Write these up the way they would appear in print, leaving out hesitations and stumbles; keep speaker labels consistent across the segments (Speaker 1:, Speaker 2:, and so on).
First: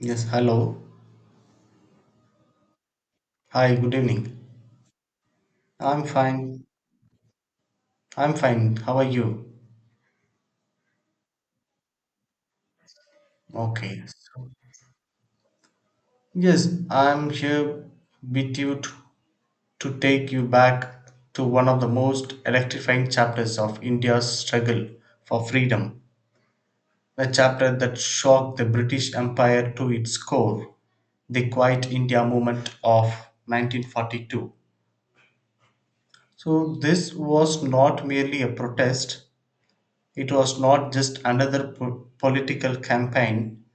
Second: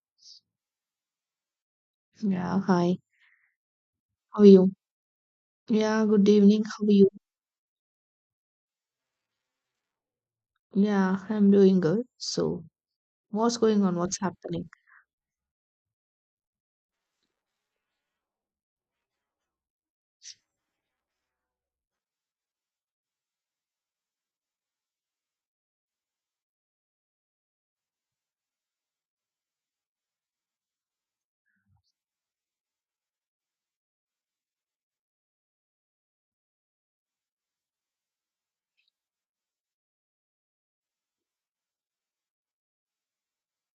Speaker 1: Yes, hello.
Speaker 2: Yeah, hi.
Speaker 1: Hi, good evening.
Speaker 2: How are you?
Speaker 1: I'm
Speaker 2: Yeah, good evening.
Speaker 1: fine.
Speaker 2: How are you?
Speaker 1: I'm fine. How are you?
Speaker 2: Yeah, I'm doing good. So, what's going on?
Speaker 1: Okay.
Speaker 2: What's happening?
Speaker 1: Yes, I'm here with you to take you back to one of the most electrifying chapters of India's struggle for freedom, a chapter that shocked the British Empire to its core, the Quiet India movement of 1942. So this was not merely a protest. It was not just another political campaign;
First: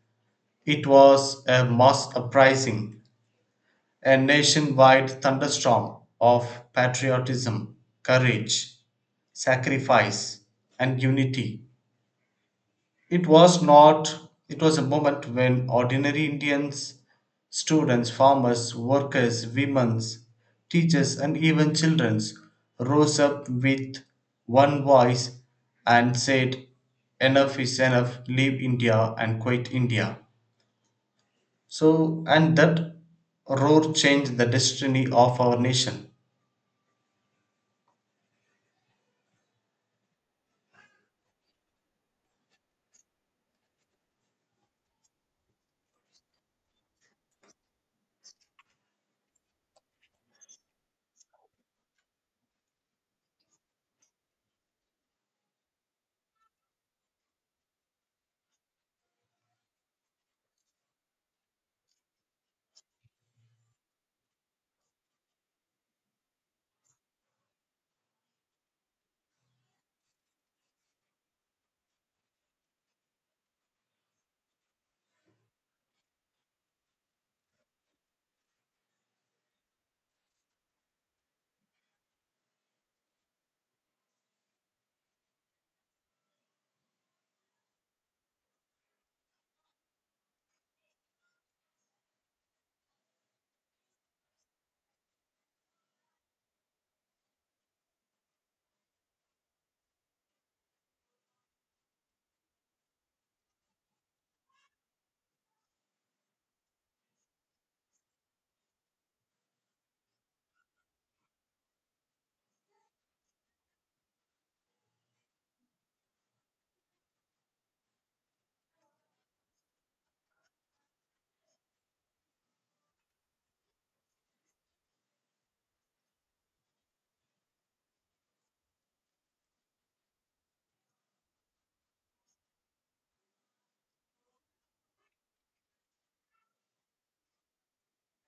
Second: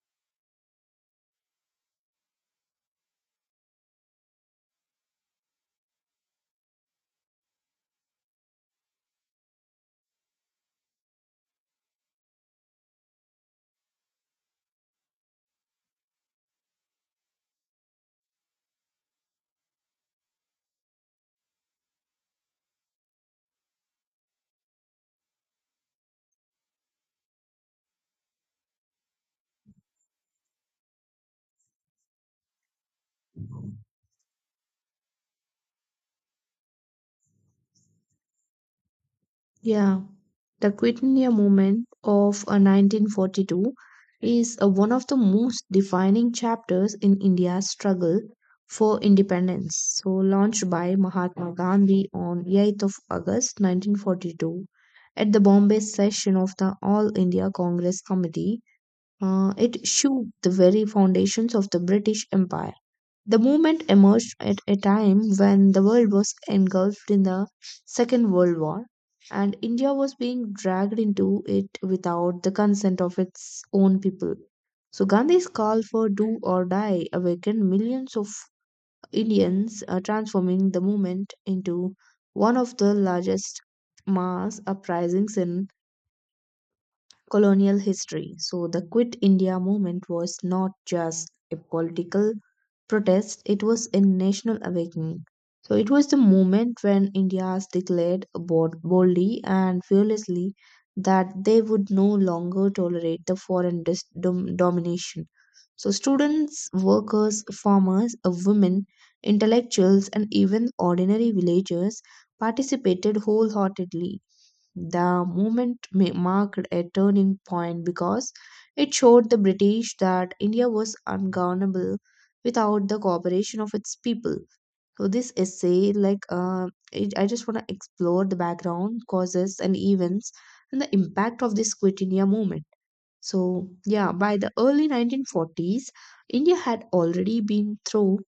Speaker 1: it was a mass uprising, a nationwide thunderstorm of patriotism, courage, sacrifice, and unity. It was not It was a moment when ordinary Indians, students, farmers, workers, women, teachers, and even children rose up with one voice and said enough is enough, leave India and quit India. And that roar changed the destiny of our nation.
Speaker 2: Yeah, the Quit India movement of 1942 is one of the most defining chapters in India's struggle for independence. So, launched by Mahatma Gandhi on 8th of August 1942 at the Bombay session of the All India Congress Committee, it shook the very foundations of the British Empire. The movement emerged at a time when the world was engulfed in the Second World War and India was being dragged into it without the consent of its own people. So Gandhi's call for do or die awakened millions of Indians, transforming the movement into one of the largest mass uprisings in colonial history. So the Quit India movement was not just a political protest, it was a national awakening. So it was the moment when Indians declared boldly and fearlessly that they would no longer tolerate the foreign domination. So students, workers, farmers, women, intellectuals, and even ordinary villagers participated wholeheartedly the movement marked a turning point because it showed the British that India was ungovernable without the cooperation of its people. So this essay, like, I just want to explore the background, causes, and events, and the impact of this Quit India movement. So yeah, by the early 1940s, India had already been through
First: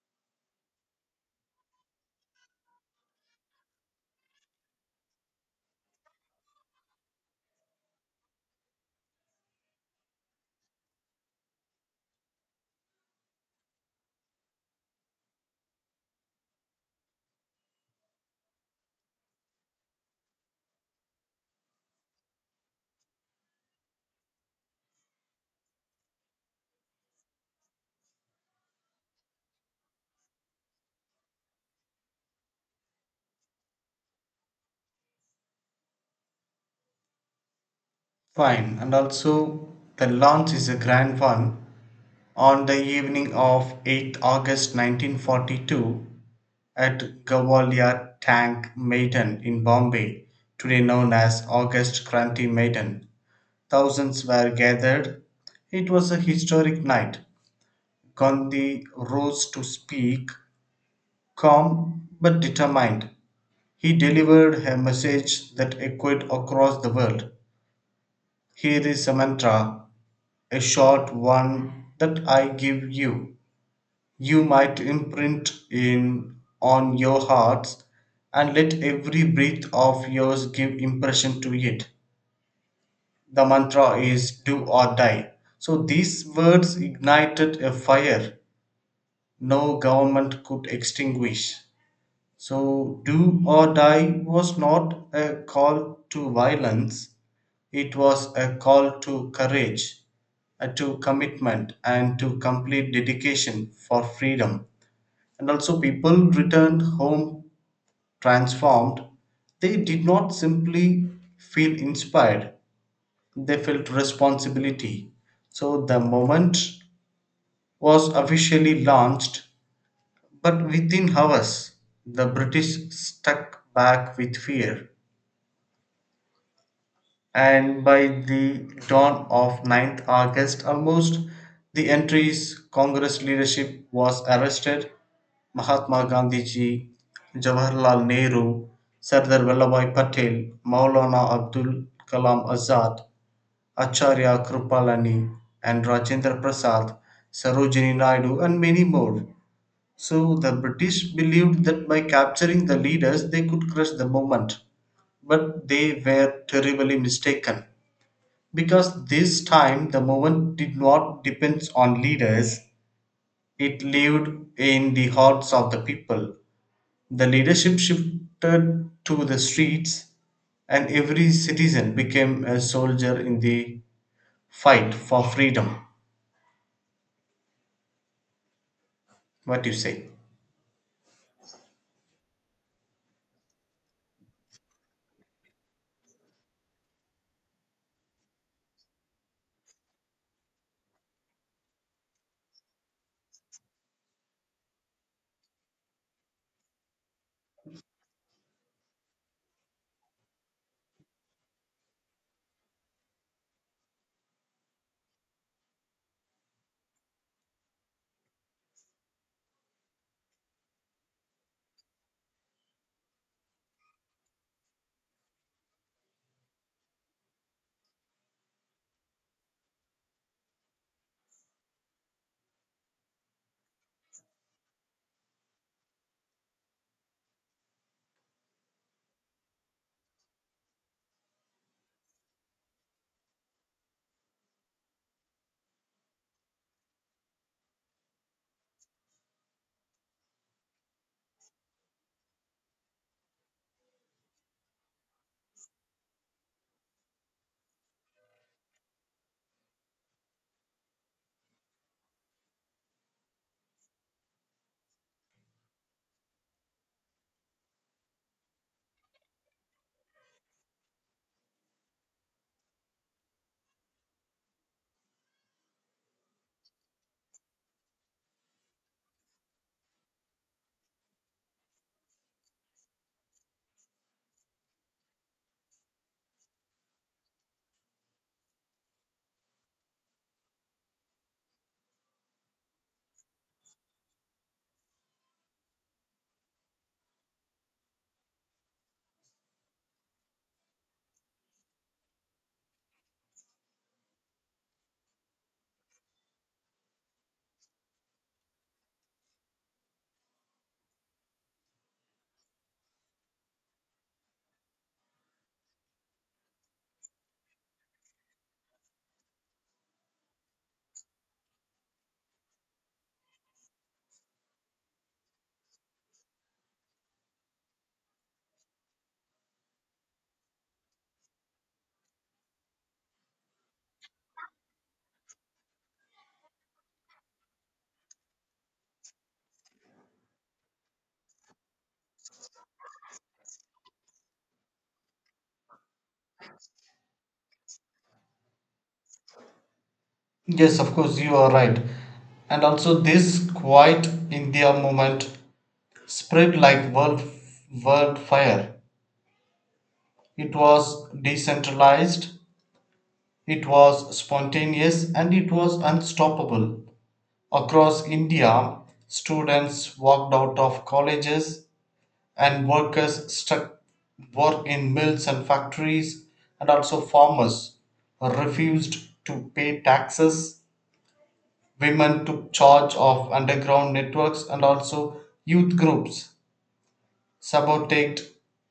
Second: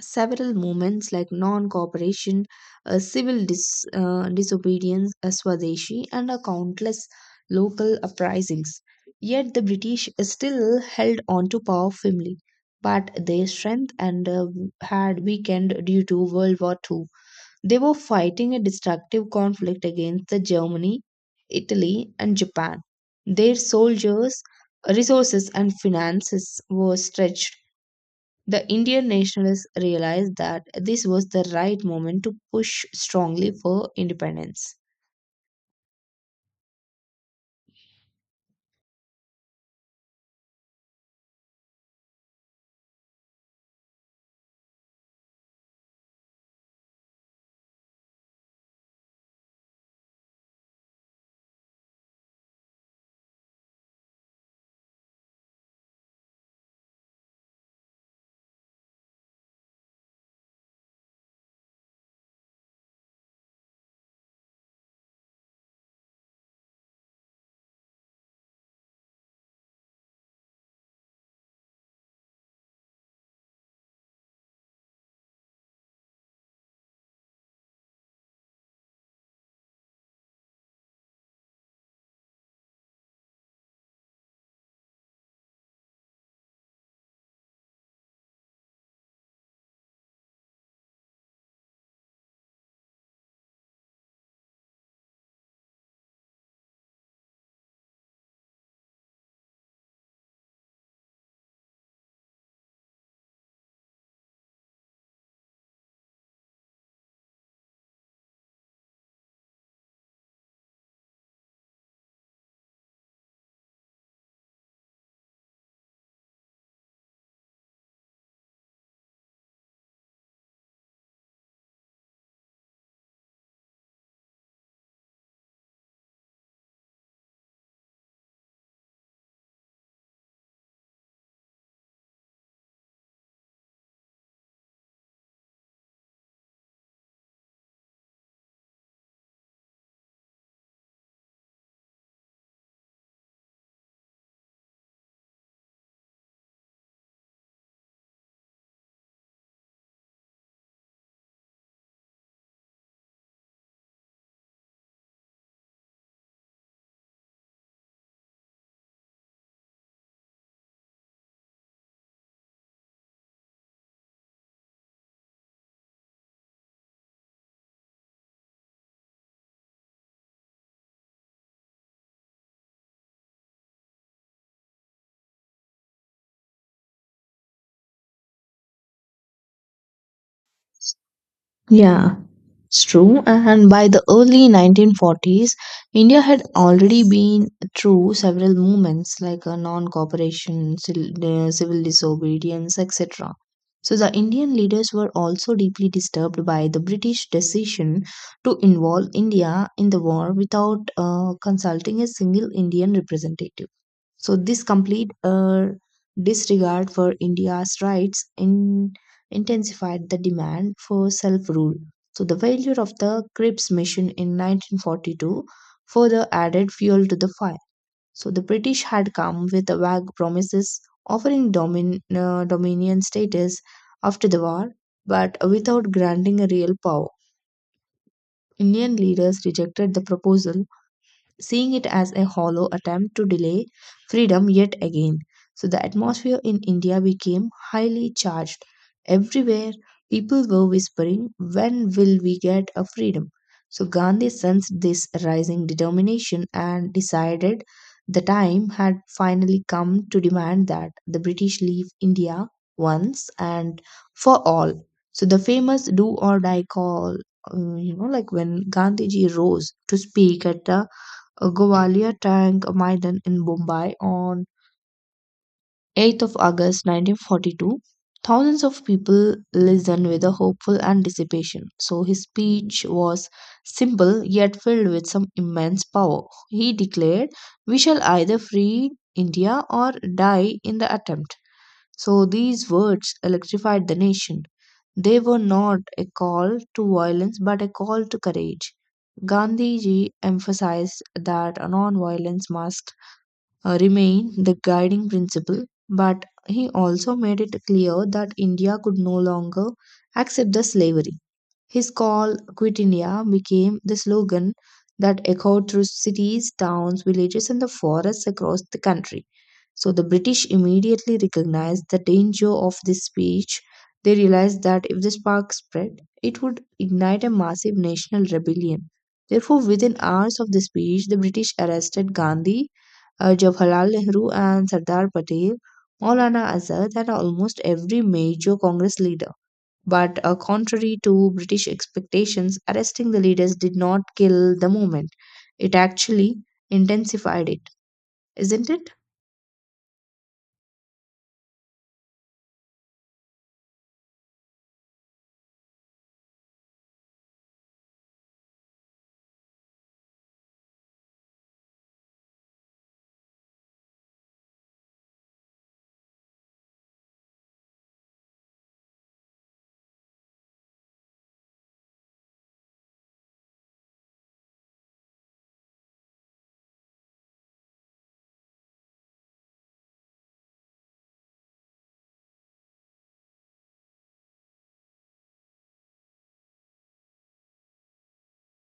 Speaker 2: several movements like non cooperation, civil disobedience, Swadeshi, and countless local uprisings. Yet the British still held on to power firmly, but their strength and had weakened due to World War Two. They were fighting a destructive conflict against the Germany, Italy, and Japan. Their soldiers, resources, and finances were stretched. The Indian nationalists realized that this was the right moment to push strongly for independence.
Speaker 1: Fine, and also the launch is a grand one. On the evening of 8th August 1942, at Gawalia Tank Maidan in Bombay (today known as August Kranti Maidan), thousands were gathered. It was a historic night. Gandhi rose to speak, calm but determined. He delivered a message that echoed across the world. Here is a mantra, a short one that I give you. You might imprint in on your hearts and let every breath of yours give impression to it. The mantra is do or die. So these words ignited a fire no government could extinguish. So do or die was not a call to violence, it was a call to courage, to commitment and to complete dedication for freedom. And also, people returned home transformed. They did not simply feel inspired, they felt responsibility. So the moment was officially launched, but within hours, the British stuck back with fear. And by the dawn of 9th August, almost the entry's Congress leadership was arrested: Mahatma Gandhiji, Jawaharlal Nehru, Sardar Vallabhbhai Patel, Maulana Abdul Kalam Azad, Acharya Kripalani, and Rajendra Prasad, Sarojini Naidu, and many more. So the British believed that by capturing the leaders they could crush the movement, but they were terribly mistaken because this time the movement did not depend on leaders, it lived in the hearts of the people. The leadership shifted to the streets, and every citizen became a soldier in the fight for freedom. What do you say?
Speaker 2: Yeah, it's true. And by the early 1940s, India had already been through several movements like non cooperation, civil disobedience, etc. So the Indian leaders were also deeply disturbed by the British decision to involve India in the war without consulting a single Indian representative. So this complete disregard for India's rights intensified the demand for self rule. So, the failure of the Cripps mission in 1942 further added fuel to the fire. So, the British had come with vague promises offering dominion status after the war, but without granting a real power. Indian leaders rejected the proposal seeing it as a hollow attempt to delay freedom yet again. So the atmosphere in India became highly charged. Everywhere, people were whispering, when will we get a freedom? So Gandhi sensed this rising determination and decided the time had finally come to demand that the British leave India once and for all. So the famous do or die call, like when Gandhiji rose to speak at the Govalia Tank Maidan in Bombay on 8th of August 1942, thousands of people listened with a hopeful anticipation. So his speech was simple yet filled with some immense power. He declared, "We shall either free India or die in the attempt." So these words electrified the nation. They were not a call to violence but a call to courage. Gandhiji emphasized that non-violence must remain the guiding principle, but he also made it clear that India could no longer accept the slavery. His call, Quit India, became the slogan that echoed through cities, towns, villages, and the forests across the country. So the British immediately recognized the danger of this speech. They realized that if the spark spread, it would ignite a massive national rebellion. Therefore, within hours of the speech, the British arrested Gandhi, Jawaharlal Nehru, and Sardar Patel, Maulana Azad, and almost every major Congress leader. But contrary to British expectations, arresting the leaders did not kill the movement. It actually intensified it, isn't it?
Speaker 1: Yes, of course, you are right. And also, this quiet India movement spread like world fire. It was decentralized, it was spontaneous, and it was unstoppable. Across India, students walked out of colleges and workers struck work in mills and factories, and also farmers refused to pay taxes, women took charge of underground networks, and also youth groups sabotaged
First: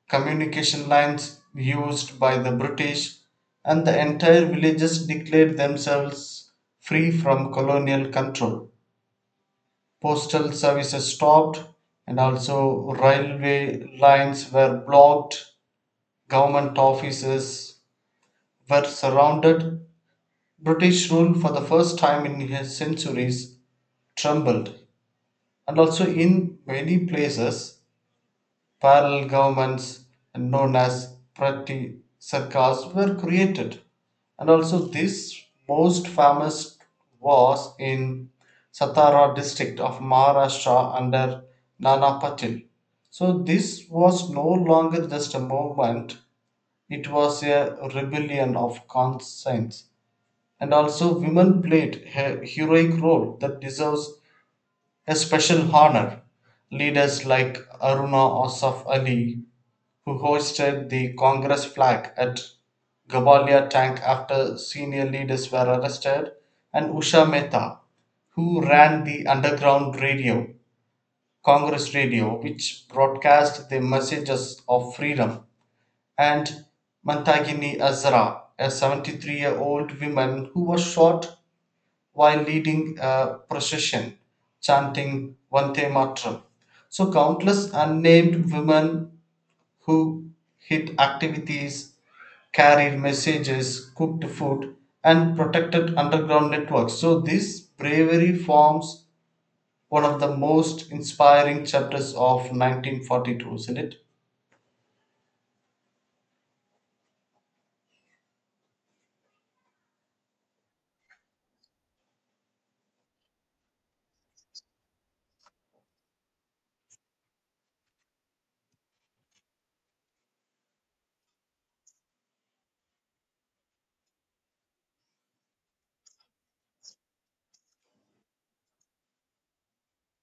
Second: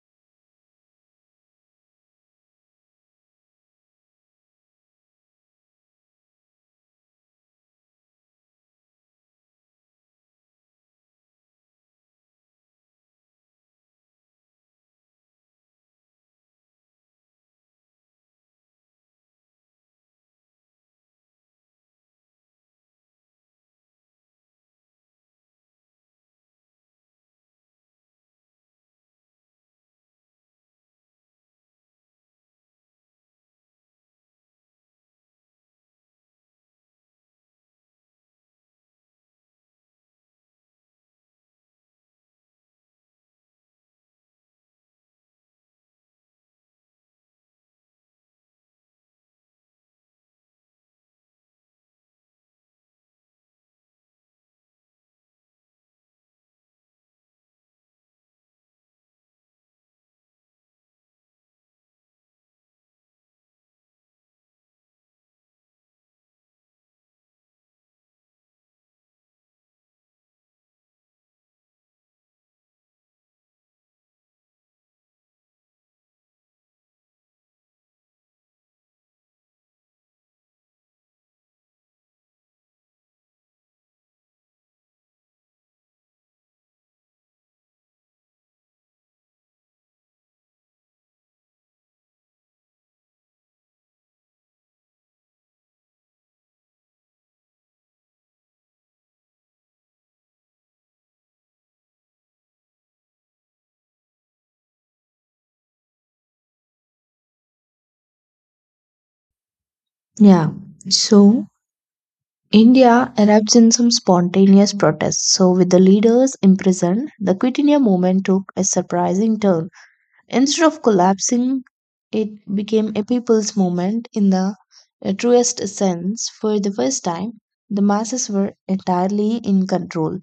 Speaker 1: communication lines used by the british, and the entire villages declared themselves free from colonial control. Postal services stopped, and also railway lines were blocked. Government offices were surrounded. British rule for the first time in his centuries trembled, and also in many places parallel governments known as Prati Sarkars were created. And also this most famous was in Satara district of Maharashtra under Nana Patil. So this was no longer just a movement, it was a rebellion of conscience. And also women played a heroic role that deserves a special honor. Leaders like Aruna Asaf Ali, who hoisted the Congress flag at Gabalia tank after senior leaders were arrested, and Usha Mehta, who ran the underground radio, Congress radio, which broadcast the messages of freedom, and Mantagini Azra, a 73-year-old woman who was shot while leading a procession chanting Vande Matram. So, countless unnamed women who hid activities, carried messages, cooked food, and protected underground networks. So this bravery forms one of the most inspiring chapters of 1942, isn't it?
Speaker 2: Yeah. So India erupts in some spontaneous protests. So with the leaders imprisoned, the Quit India movement took a surprising turn. Instead of collapsing, it became a people's movement in the truest sense. For the first time, the masses were entirely in control.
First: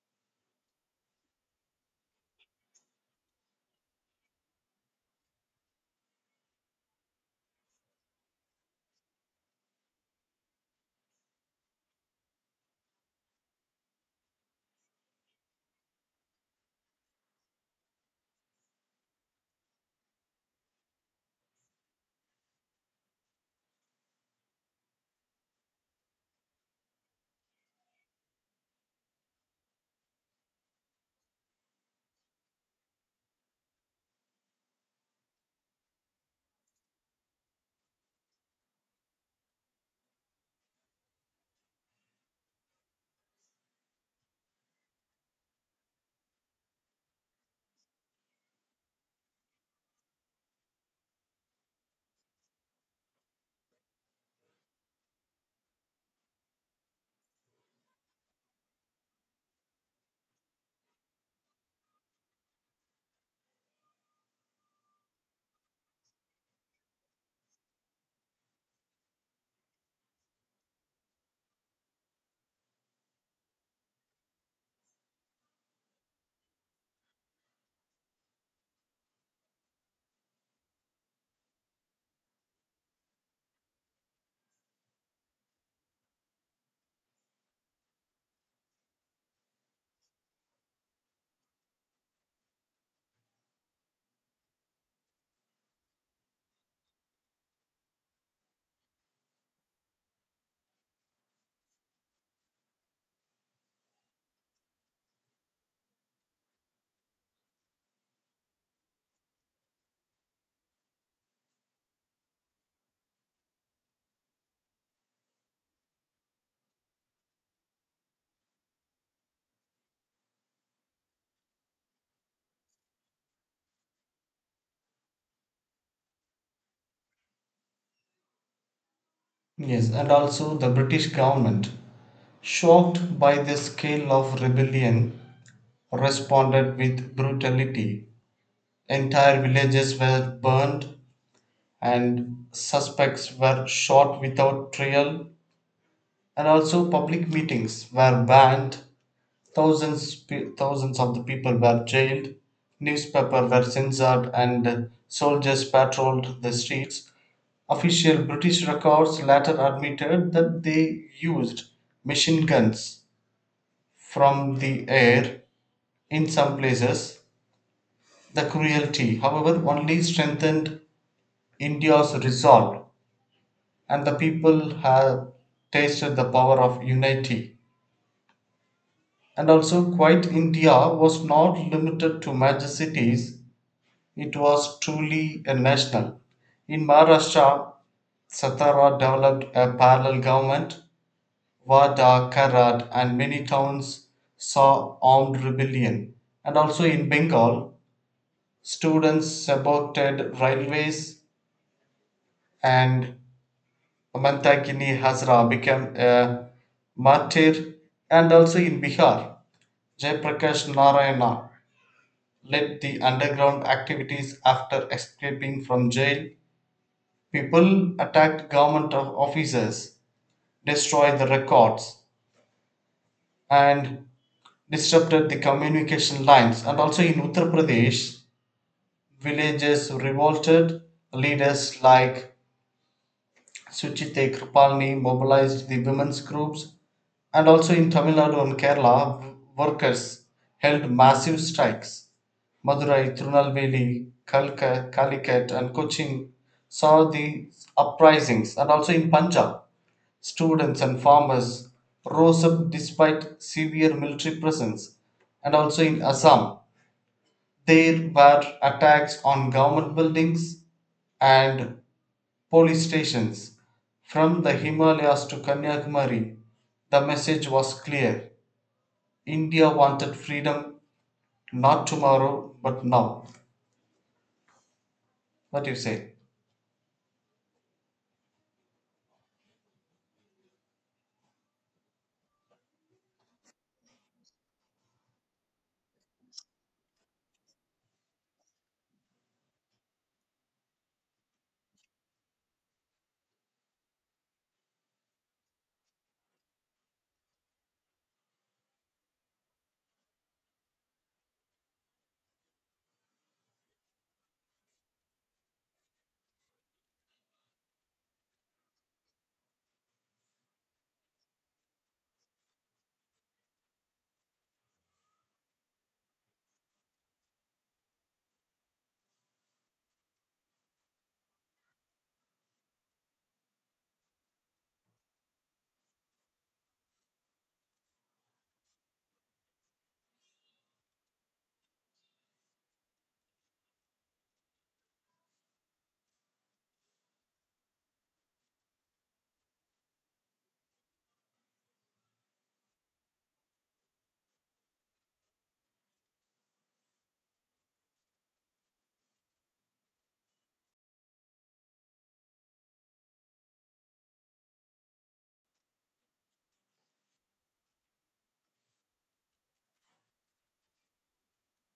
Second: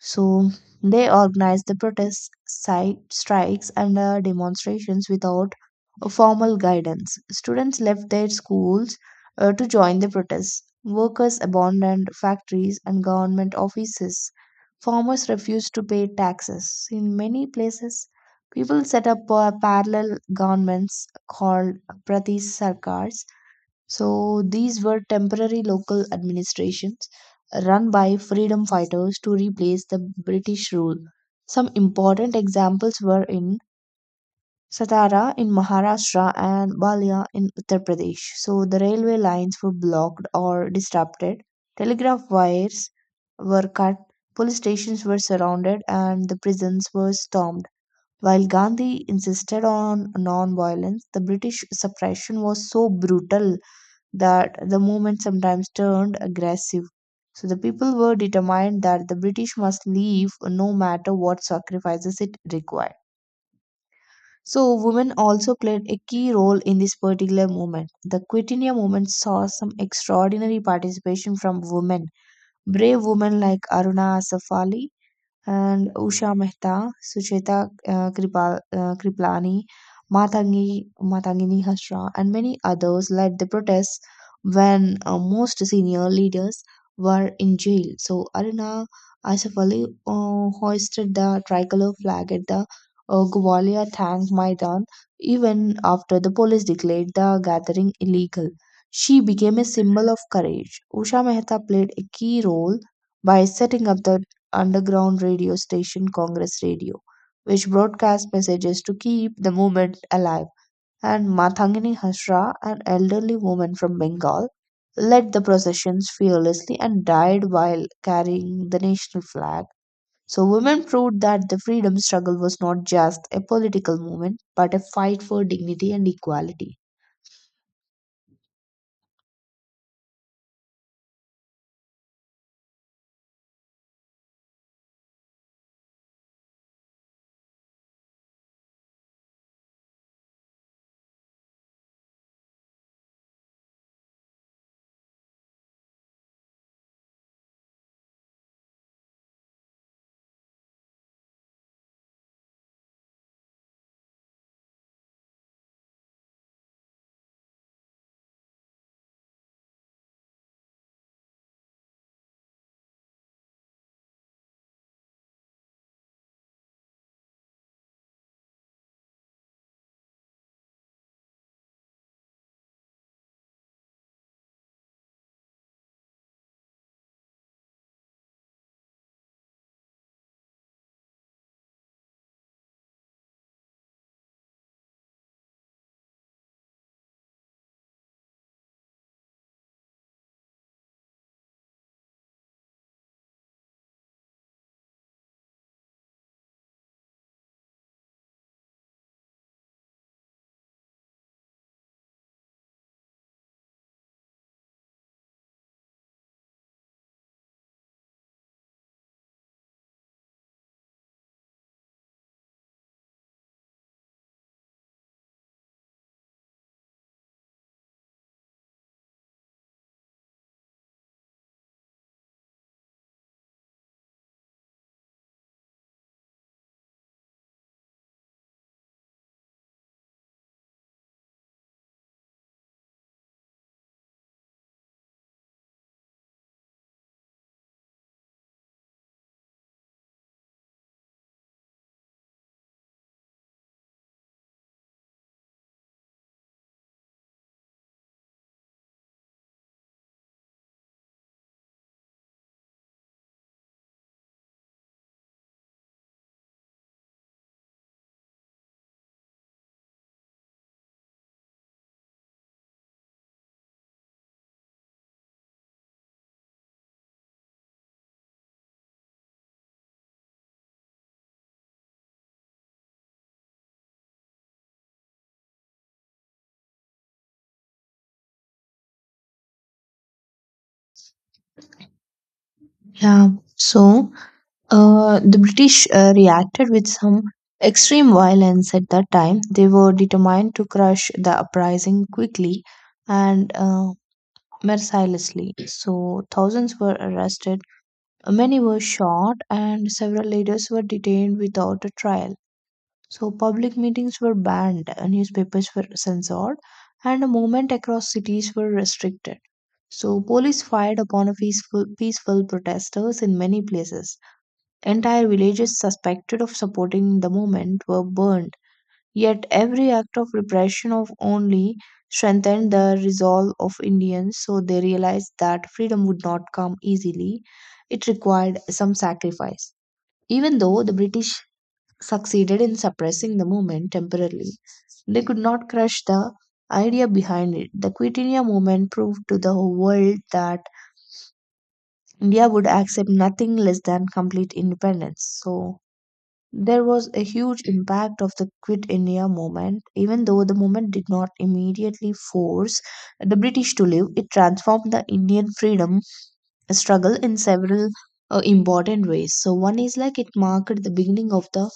Speaker 2: So they organized the protests, strikes, and demonstrations without a formal guidance. Students left their schools to join the protests. Workers abandoned factories and government offices. Farmers refused to pay taxes. In many places, people set up parallel governments called Pradesh Sarkars. So these were temporary local administrations run by freedom fighters to replace the British rule. Some important examples were in Satara in Maharashtra and Balia in Uttar Pradesh. So the railway lines were blocked or disrupted, telegraph wires were cut, police stations were surrounded, and the prisons were stormed. While Gandhi insisted on non violence, the British suppression was so brutal that the movement sometimes turned aggressive. So the people were determined that the British must leave no matter what sacrifices it required. So women also played a key role in this particular movement. The Quitinia movement saw some extraordinary participation from women. Brave women like Aruna Asaf Ali and Usha Mehta, Sucheta Kriplani, Matangini Hashra, and many others led the protests when most senior leaders were in jail. So Aruna Asaf Ali hoisted the tricolor flag at the Gwalior Tank Maidan even after the police declared the gathering illegal. She became a symbol of courage. Usha Mehta played a key role by setting up the underground radio station Congress Radio, which broadcast messages to keep the movement alive. And Mathangini Hashra, an elderly woman from Bengal, led the processions fearlessly and died while carrying the national flag. So, women proved that the freedom struggle was not just a political movement, but a fight for dignity and equality.
Speaker 1: Yes, and also the British government, shocked by the scale of rebellion, responded with brutality. Entire villages were burned, and suspects were shot without trial, and also public meetings were banned. Thousands, Thousands of the people were jailed, newspapers were censored, and soldiers patrolled the streets. Official British records later admitted that they used machine guns from the air in some places. The cruelty, however, only strengthened India's resolve, and the people have tasted the power of unity. And also, quite India was not limited to major cities, it was truly a national. In Maharashtra, Satara developed a parallel government. Wada, Karat, and many towns saw armed rebellion. And also in Bengal, students supported railways, and Mamtakini Hazra became a martyr. And also in Bihar, Jayaprakash Narayana led the underground activities after escaping from jail. People attacked government officers, destroyed the records, and disrupted the communication lines. And also in Uttar Pradesh, villages revolted, leaders like Suchite Kripalani mobilized the women's groups. And also in Tamil Nadu and Kerala, workers held massive strikes. Madurai, Trunalveli, Kalka, Calicut, and Cochin saw the uprisings. And also in Punjab, students and farmers rose up despite severe military presence. And also in Assam, there were attacks on government buildings and police stations. From the Himalayas to Kanyakumari, the message was clear: India wanted freedom, not tomorrow but now. What do you say?
Speaker 2: Yeah. So the British reacted with some extreme violence at that time. They were determined to crush the uprising quickly and mercilessly. So, thousands were arrested, many were shot, and several leaders were detained without a trial. So, public meetings were banned, newspapers were censored, and the movement across cities were restricted. So, police fired upon a peaceful protesters in many places. Entire villages suspected of supporting the movement were burned. Yet every act of repression of only strengthened the resolve of Indians, so they realized that freedom would not come easily. It required some sacrifice. Even though the British succeeded in suppressing the movement temporarily, they could not crush the idea behind it. The Quit India movement proved to the world that India would accept nothing less than complete independence. So, there was a huge impact of the Quit India movement. Even though the movement did not immediately force the British to leave, it transformed the Indian freedom struggle in several important ways. So, one is like it marked the beginning of the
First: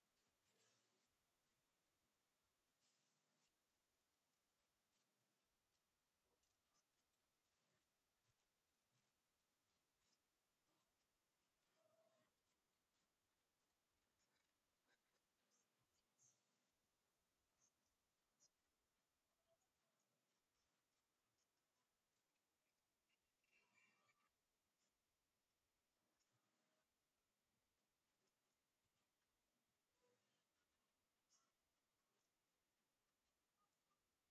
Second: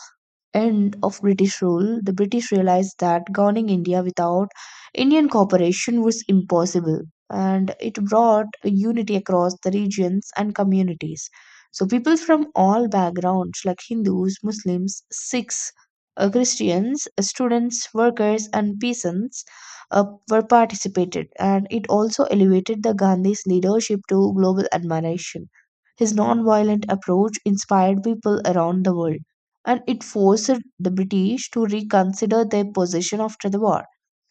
Speaker 2: end of British rule. The British realized that governing India without Indian cooperation was impossible, and it brought a unity across the regions and communities. So, people from all backgrounds, like Hindus, Muslims, Sikhs, Christians, students, workers, and peasants, uh, were participated, and it also elevated the Gandhi's leadership to global admiration. His non-violent approach inspired people around the world and it forced the British to reconsider their position after the war.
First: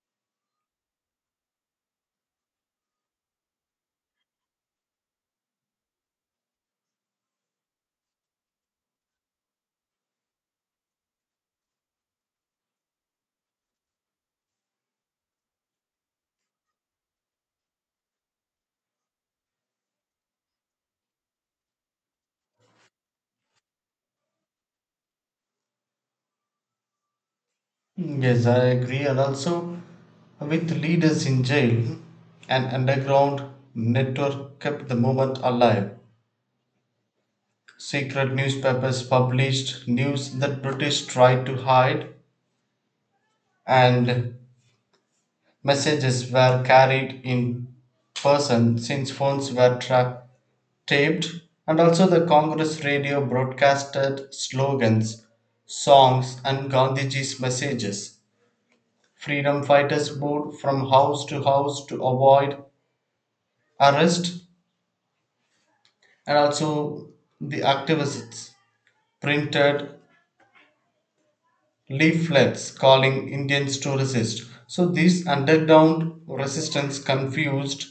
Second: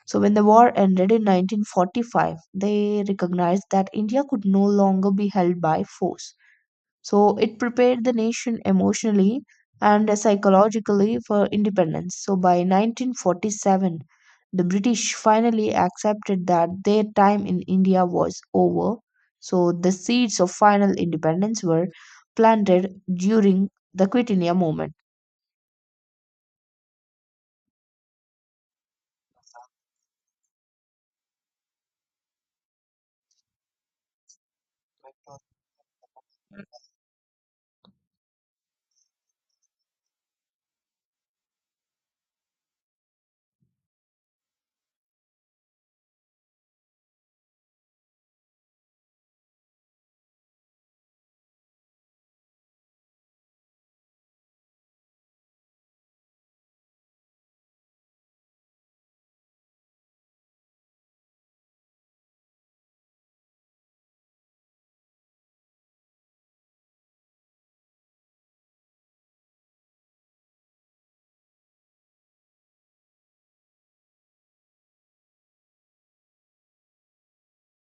Speaker 2: So, when the war ended in 1945, they recognized that India could no longer be held by force. So, it prepared the nation emotionally and psychologically for independence. So, by 1947, the British finally accepted that their time in India was over. So, the seeds of final independence were planted during the Quit India movement.
Speaker 1: Yes, I agree. And also, with leaders in jail, an underground network kept the movement alive. Secret newspapers published news that British tried to hide, and messages were carried in person since phones were tracked, taped, and also the Congress radio broadcasted slogans, songs, and Gandhiji's messages. Freedom fighters moved from house to house to avoid arrest, and also the activists printed leaflets calling Indians to resist. So this underground resistance confused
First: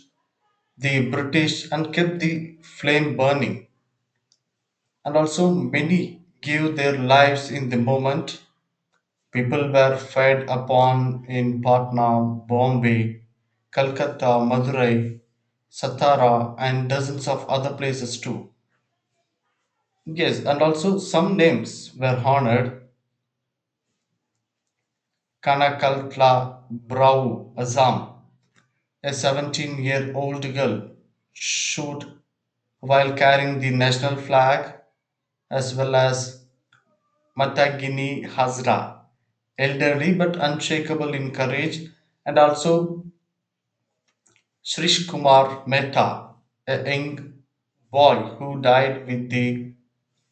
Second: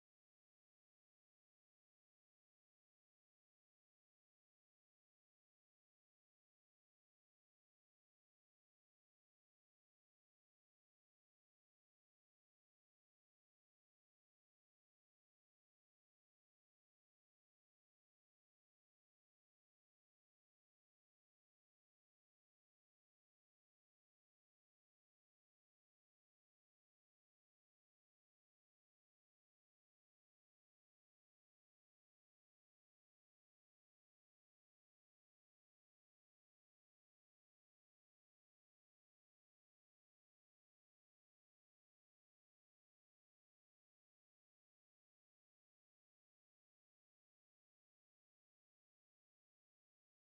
Speaker 1: the British and kept the flame burning. And also, many gave their lives in the moment. People were fed upon in Patna, Bombay, Calcutta, Madurai, Satara, and dozens of other places too. Yes, and also some names were honored: Kanakalpla Brau Azam, a 17-year-old girl, shot while carrying the national flag, as well as Matagini Hazra, elderly but unshakable in courage, and also Srishkumar Mehta, a young boy who died with the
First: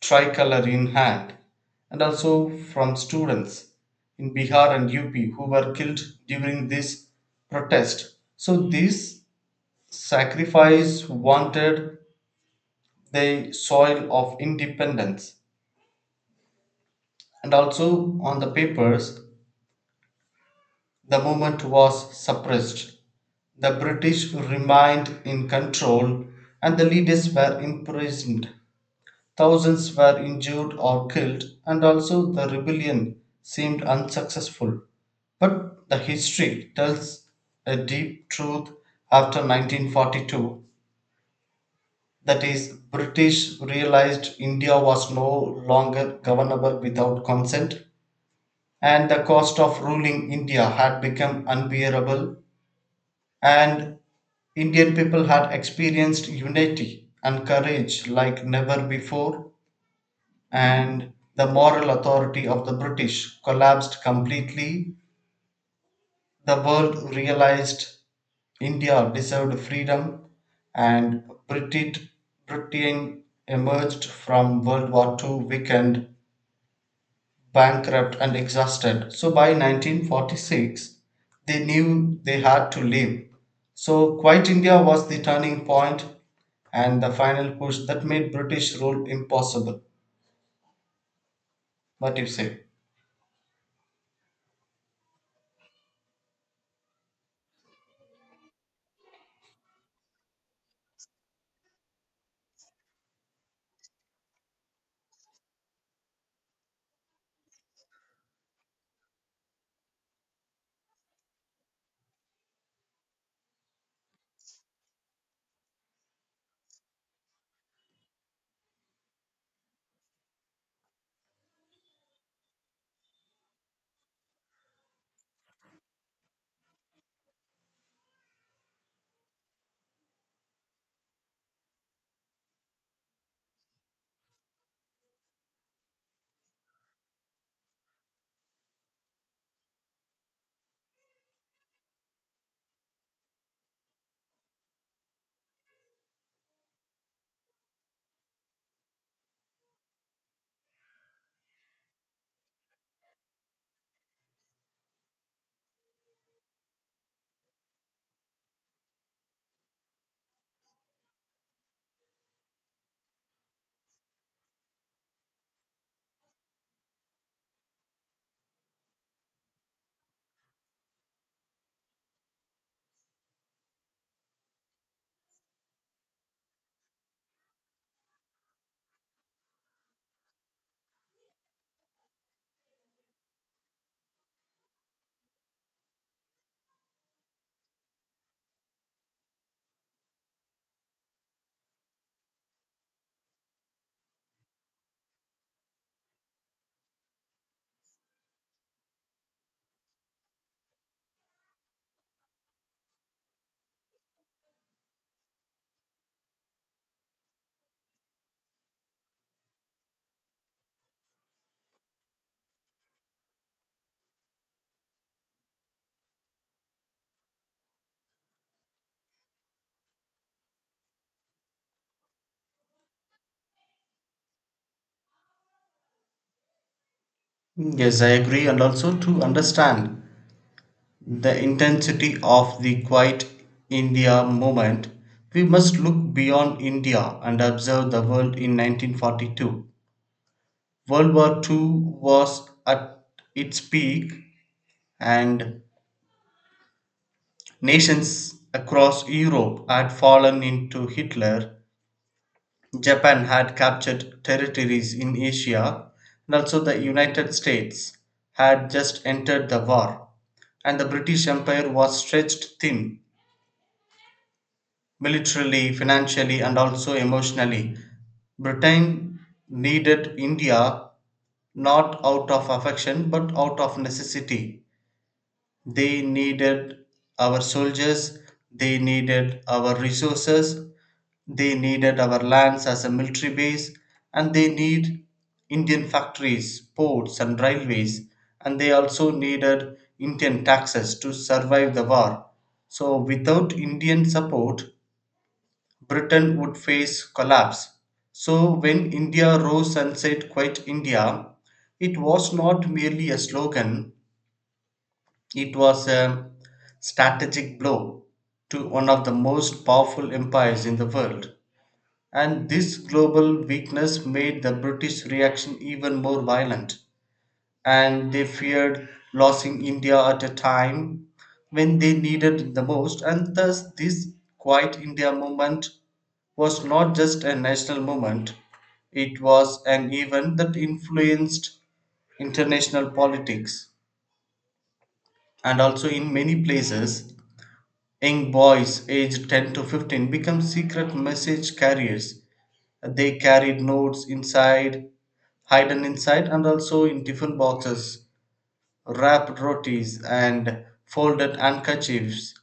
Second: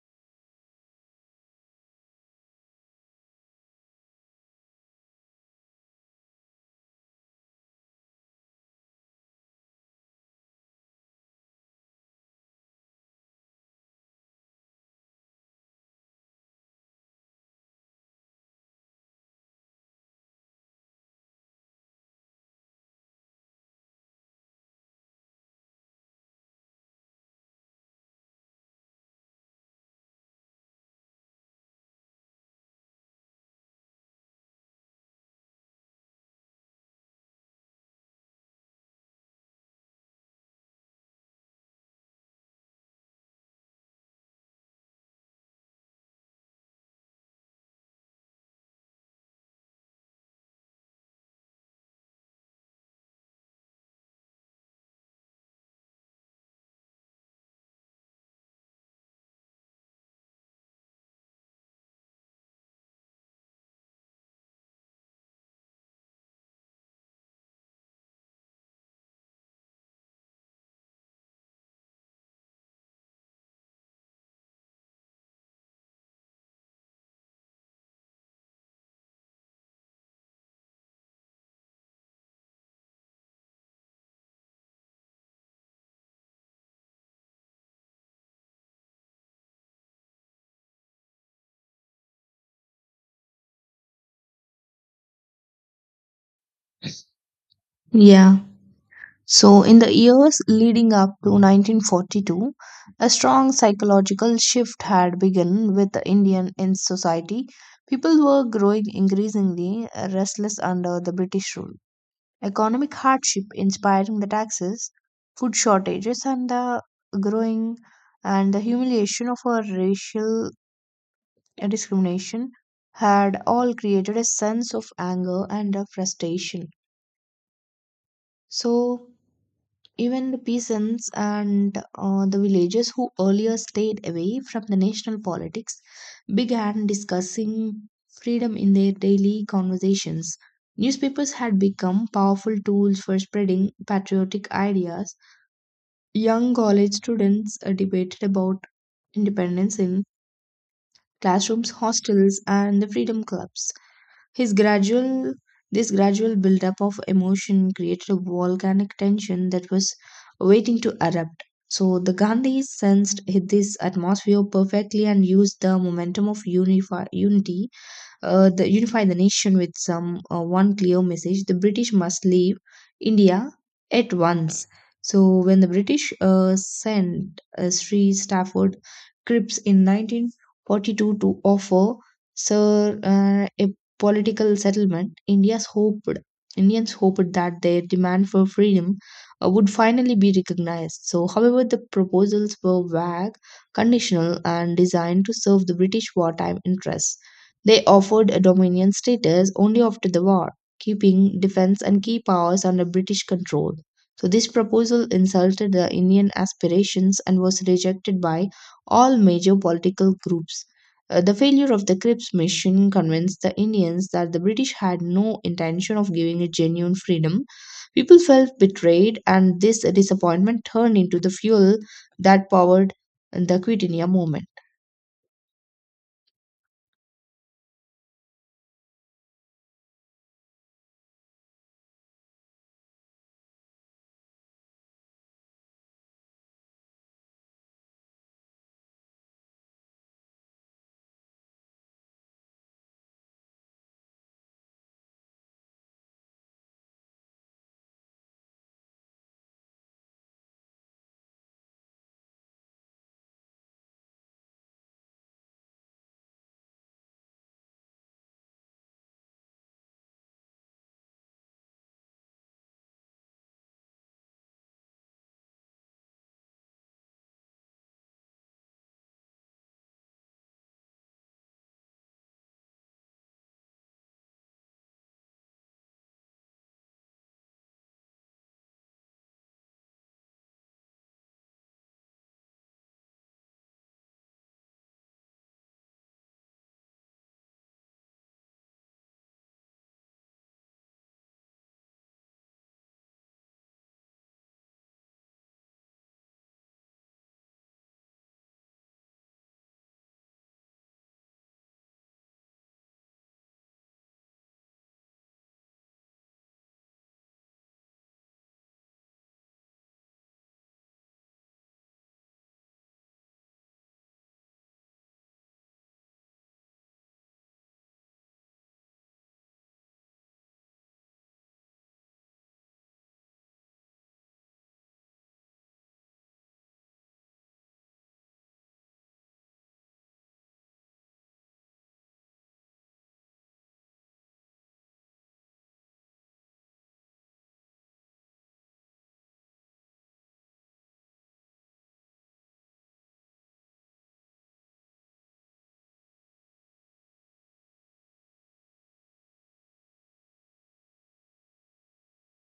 Speaker 1: tricolour in hand, and also from students in Bihar and UP who were killed during this protest. So this sacrifice wanted the soil of independence. And also on the papers, the movement was suppressed. The British remained in control, and the leaders were imprisoned. Thousands were injured or killed, and also the rebellion seemed unsuccessful. But the history tells a deep truth after 1942, that is, British realized India was no longer governable without consent, and the cost of ruling India had become unbearable, and Indian people had experienced unity and courage like never before, and the moral authority of the British collapsed completely, the world realized India deserved freedom, and Britain emerged from World War II weakened, bankrupt, and exhausted. So by 1946, they knew they had to leave. So Quit India was the turning point and the final push that made British rule impossible. What do you say?
Speaker 2: Yeah. So, in the years leading up to 1942, a strong psychological shift had begun with the Indian in society. People were growing increasingly restless under the British rule. Economic hardship inspiring the taxes, food shortages, and the growing and the humiliation of a racial discrimination had all created a sense of anger and of frustration. So, even the peasants and the villagers who earlier stayed away from the national politics began discussing freedom in their daily conversations. Newspapers had become powerful tools for spreading patriotic ideas. Young college students debated about independence in classrooms, hostels, and the freedom clubs. His gradual this gradual buildup of emotion created a volcanic tension that was waiting to erupt. So the Gandhis sensed this atmosphere perfectly and used the momentum of unity the unify the nation with some one clear message. The british must leave india at once. So when the british sent sri stafford cripps in 1942 to offer sir a political settlement, india's hoped indians hoped that their demand for freedom would finally be recognized. So however, the proposals were vague, conditional and designed to serve the British wartime interests. They offered a Dominion status only after the war, keeping defense and key powers under British control. So, this proposal insulted the Indian aspirations and was rejected by all major political groups. The failure of the Cripps mission convinced the Indians that the British had no intention of giving a genuine freedom. People felt betrayed, and this disappointment turned into the fuel that powered the Quit India movement.
Speaker 1: Yes, I agree. And also, to understand the intensity of the Quiet India movement, we must look beyond India and observe the world in 1942. World War II was at its peak, and nations across Europe had fallen into Hitler. Japan had captured territories in Asia, and also the United States had just entered the war, and the British Empire was stretched thin militarily, financially, and also emotionally. Britain needed India not out of affection but out of necessity. They needed our soldiers, they needed our resources, they needed our lands as a military base, and they need Indian factories, ports, and railways, and they also needed Indian taxes to survive the war. So, without Indian support, Britain would face collapse. So when India rose and said, Quit India, it was not merely a slogan, it was a strategic blow to one of the most powerful empires in the world. And this global weakness made the British reaction even more violent, and they feared losing India at a time when they needed it the most. And thus this Quiet India movement was not just a national movement, it was an event that influenced international politics. And also in many places young boys aged 10 to 15 become secret message carriers. They carried notes inside, hidden inside, and also in tiffin boxes, wrapped rotis, and folded handkerchiefs,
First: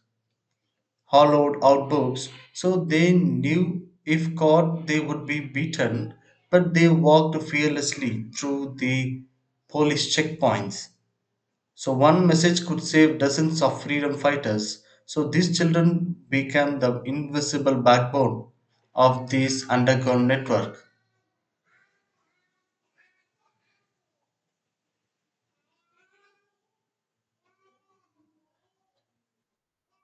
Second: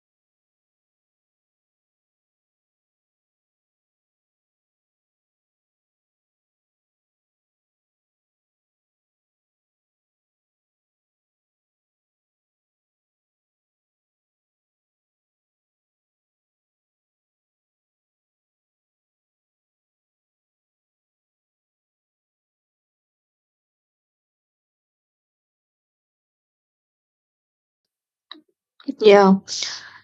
Speaker 1: hollowed out books. So they knew if caught, they would be beaten, but they walked fearlessly through the police checkpoints. So one message could save dozens of freedom fighters. So these children became the invisible backbone of this underground network.
Speaker 2: Yeah.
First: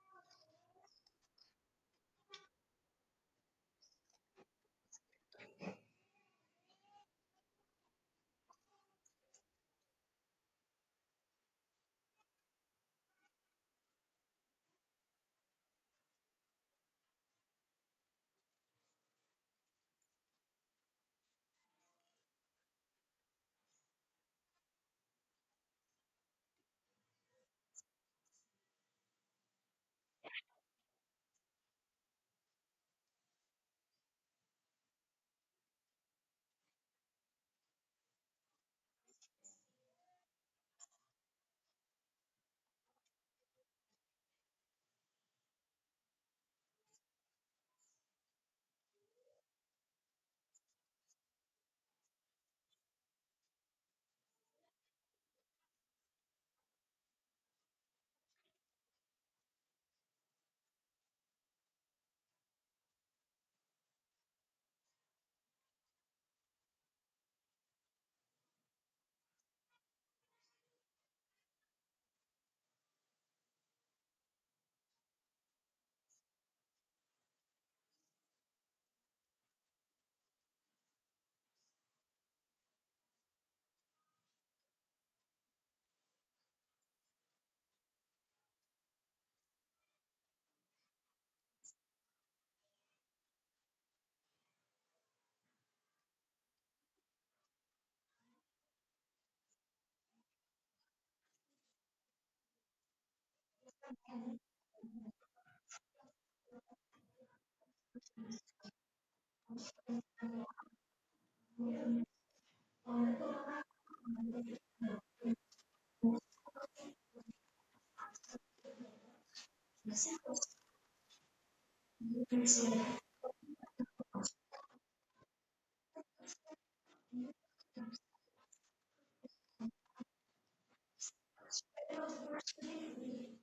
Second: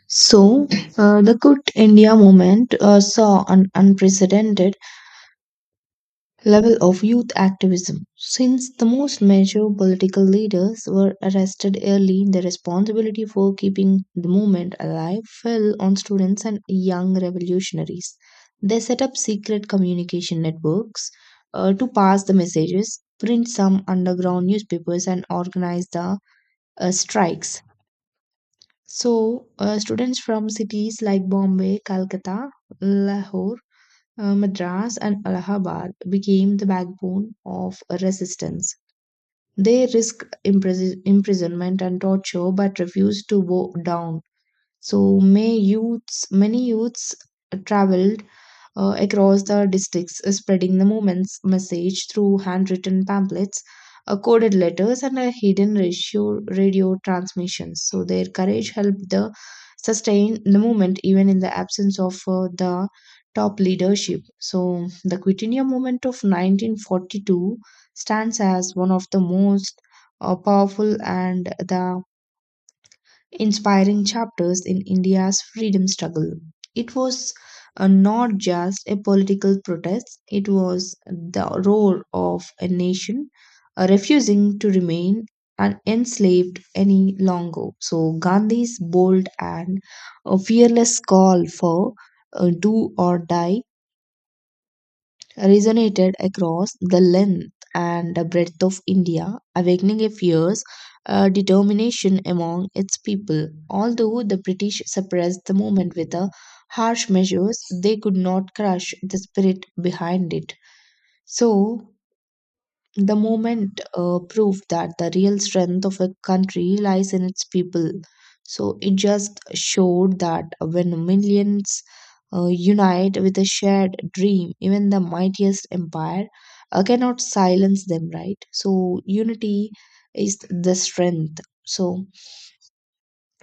Speaker 2: So the Quit India movement saw an unprecedented level of youth activism. Since the most major political leaders were arrested early, the responsibility for keeping the movement alive fell on students and young revolutionaries. They set up secret communication networks to pass the messages, print some underground newspapers, and organize the strikes. So, students from cities like Bombay, Calcutta, Lahore, Madras and Allahabad became the backbone of a resistance. They risked imprisonment and torture but refused to bow down. So many youths traveled across the districts, spreading the movement's message through handwritten pamphlets, coded letters, and a hidden radio transmissions. So their courage helped the sustain the movement even in the absence of the top leadership. So the Quit India movement of 1942 stands as one of the most powerful and the inspiring chapters in India's freedom struggle. It was not just a political protest, it was the roar of a nation refusing to remain enslaved any longer. So, Gandhi's bold and fearless call for do or die resonated across the length and breadth of India, awakening a fierce determination among its people. Although the British suppressed the movement with harsh measures, they could not crush the spirit behind it. So, the moment proved that the real strength of a country lies in its people. So it just showed that when millions unite with a shared dream, even the mightiest empire cannot silence them, right? So unity is the strength. So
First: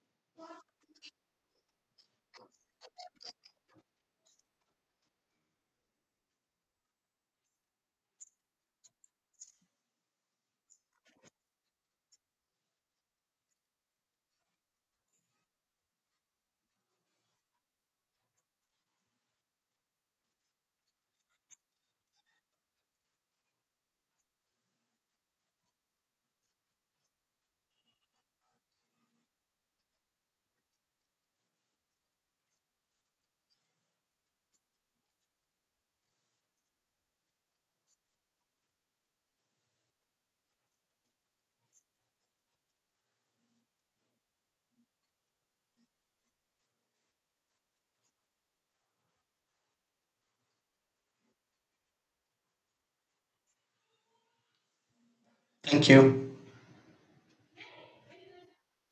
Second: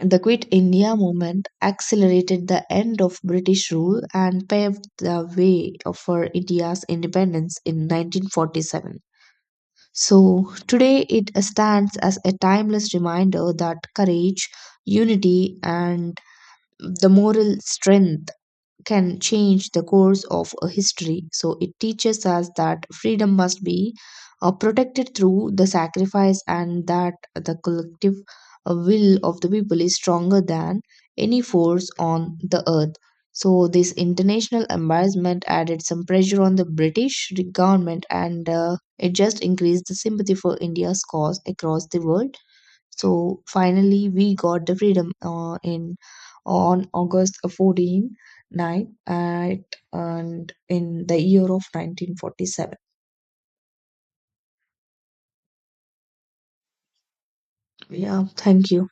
Speaker 2: the Quit India movement accelerated the end of British rule and paved the way for India's independence in 1947. So today it stands as a timeless reminder that courage, unity, and the moral strength can change the course of a history. So it teaches us that freedom must be protected through the sacrifice and that the collective will of the people is stronger than any force on the earth. So this international embarrassment added some pressure on the British government and it just increased the sympathy for India's cause across the world. So finally, we got the freedom in on August 14th night at and in the year of 1947.
Speaker 1: Thank you.
Speaker 2: Yeah, thank you.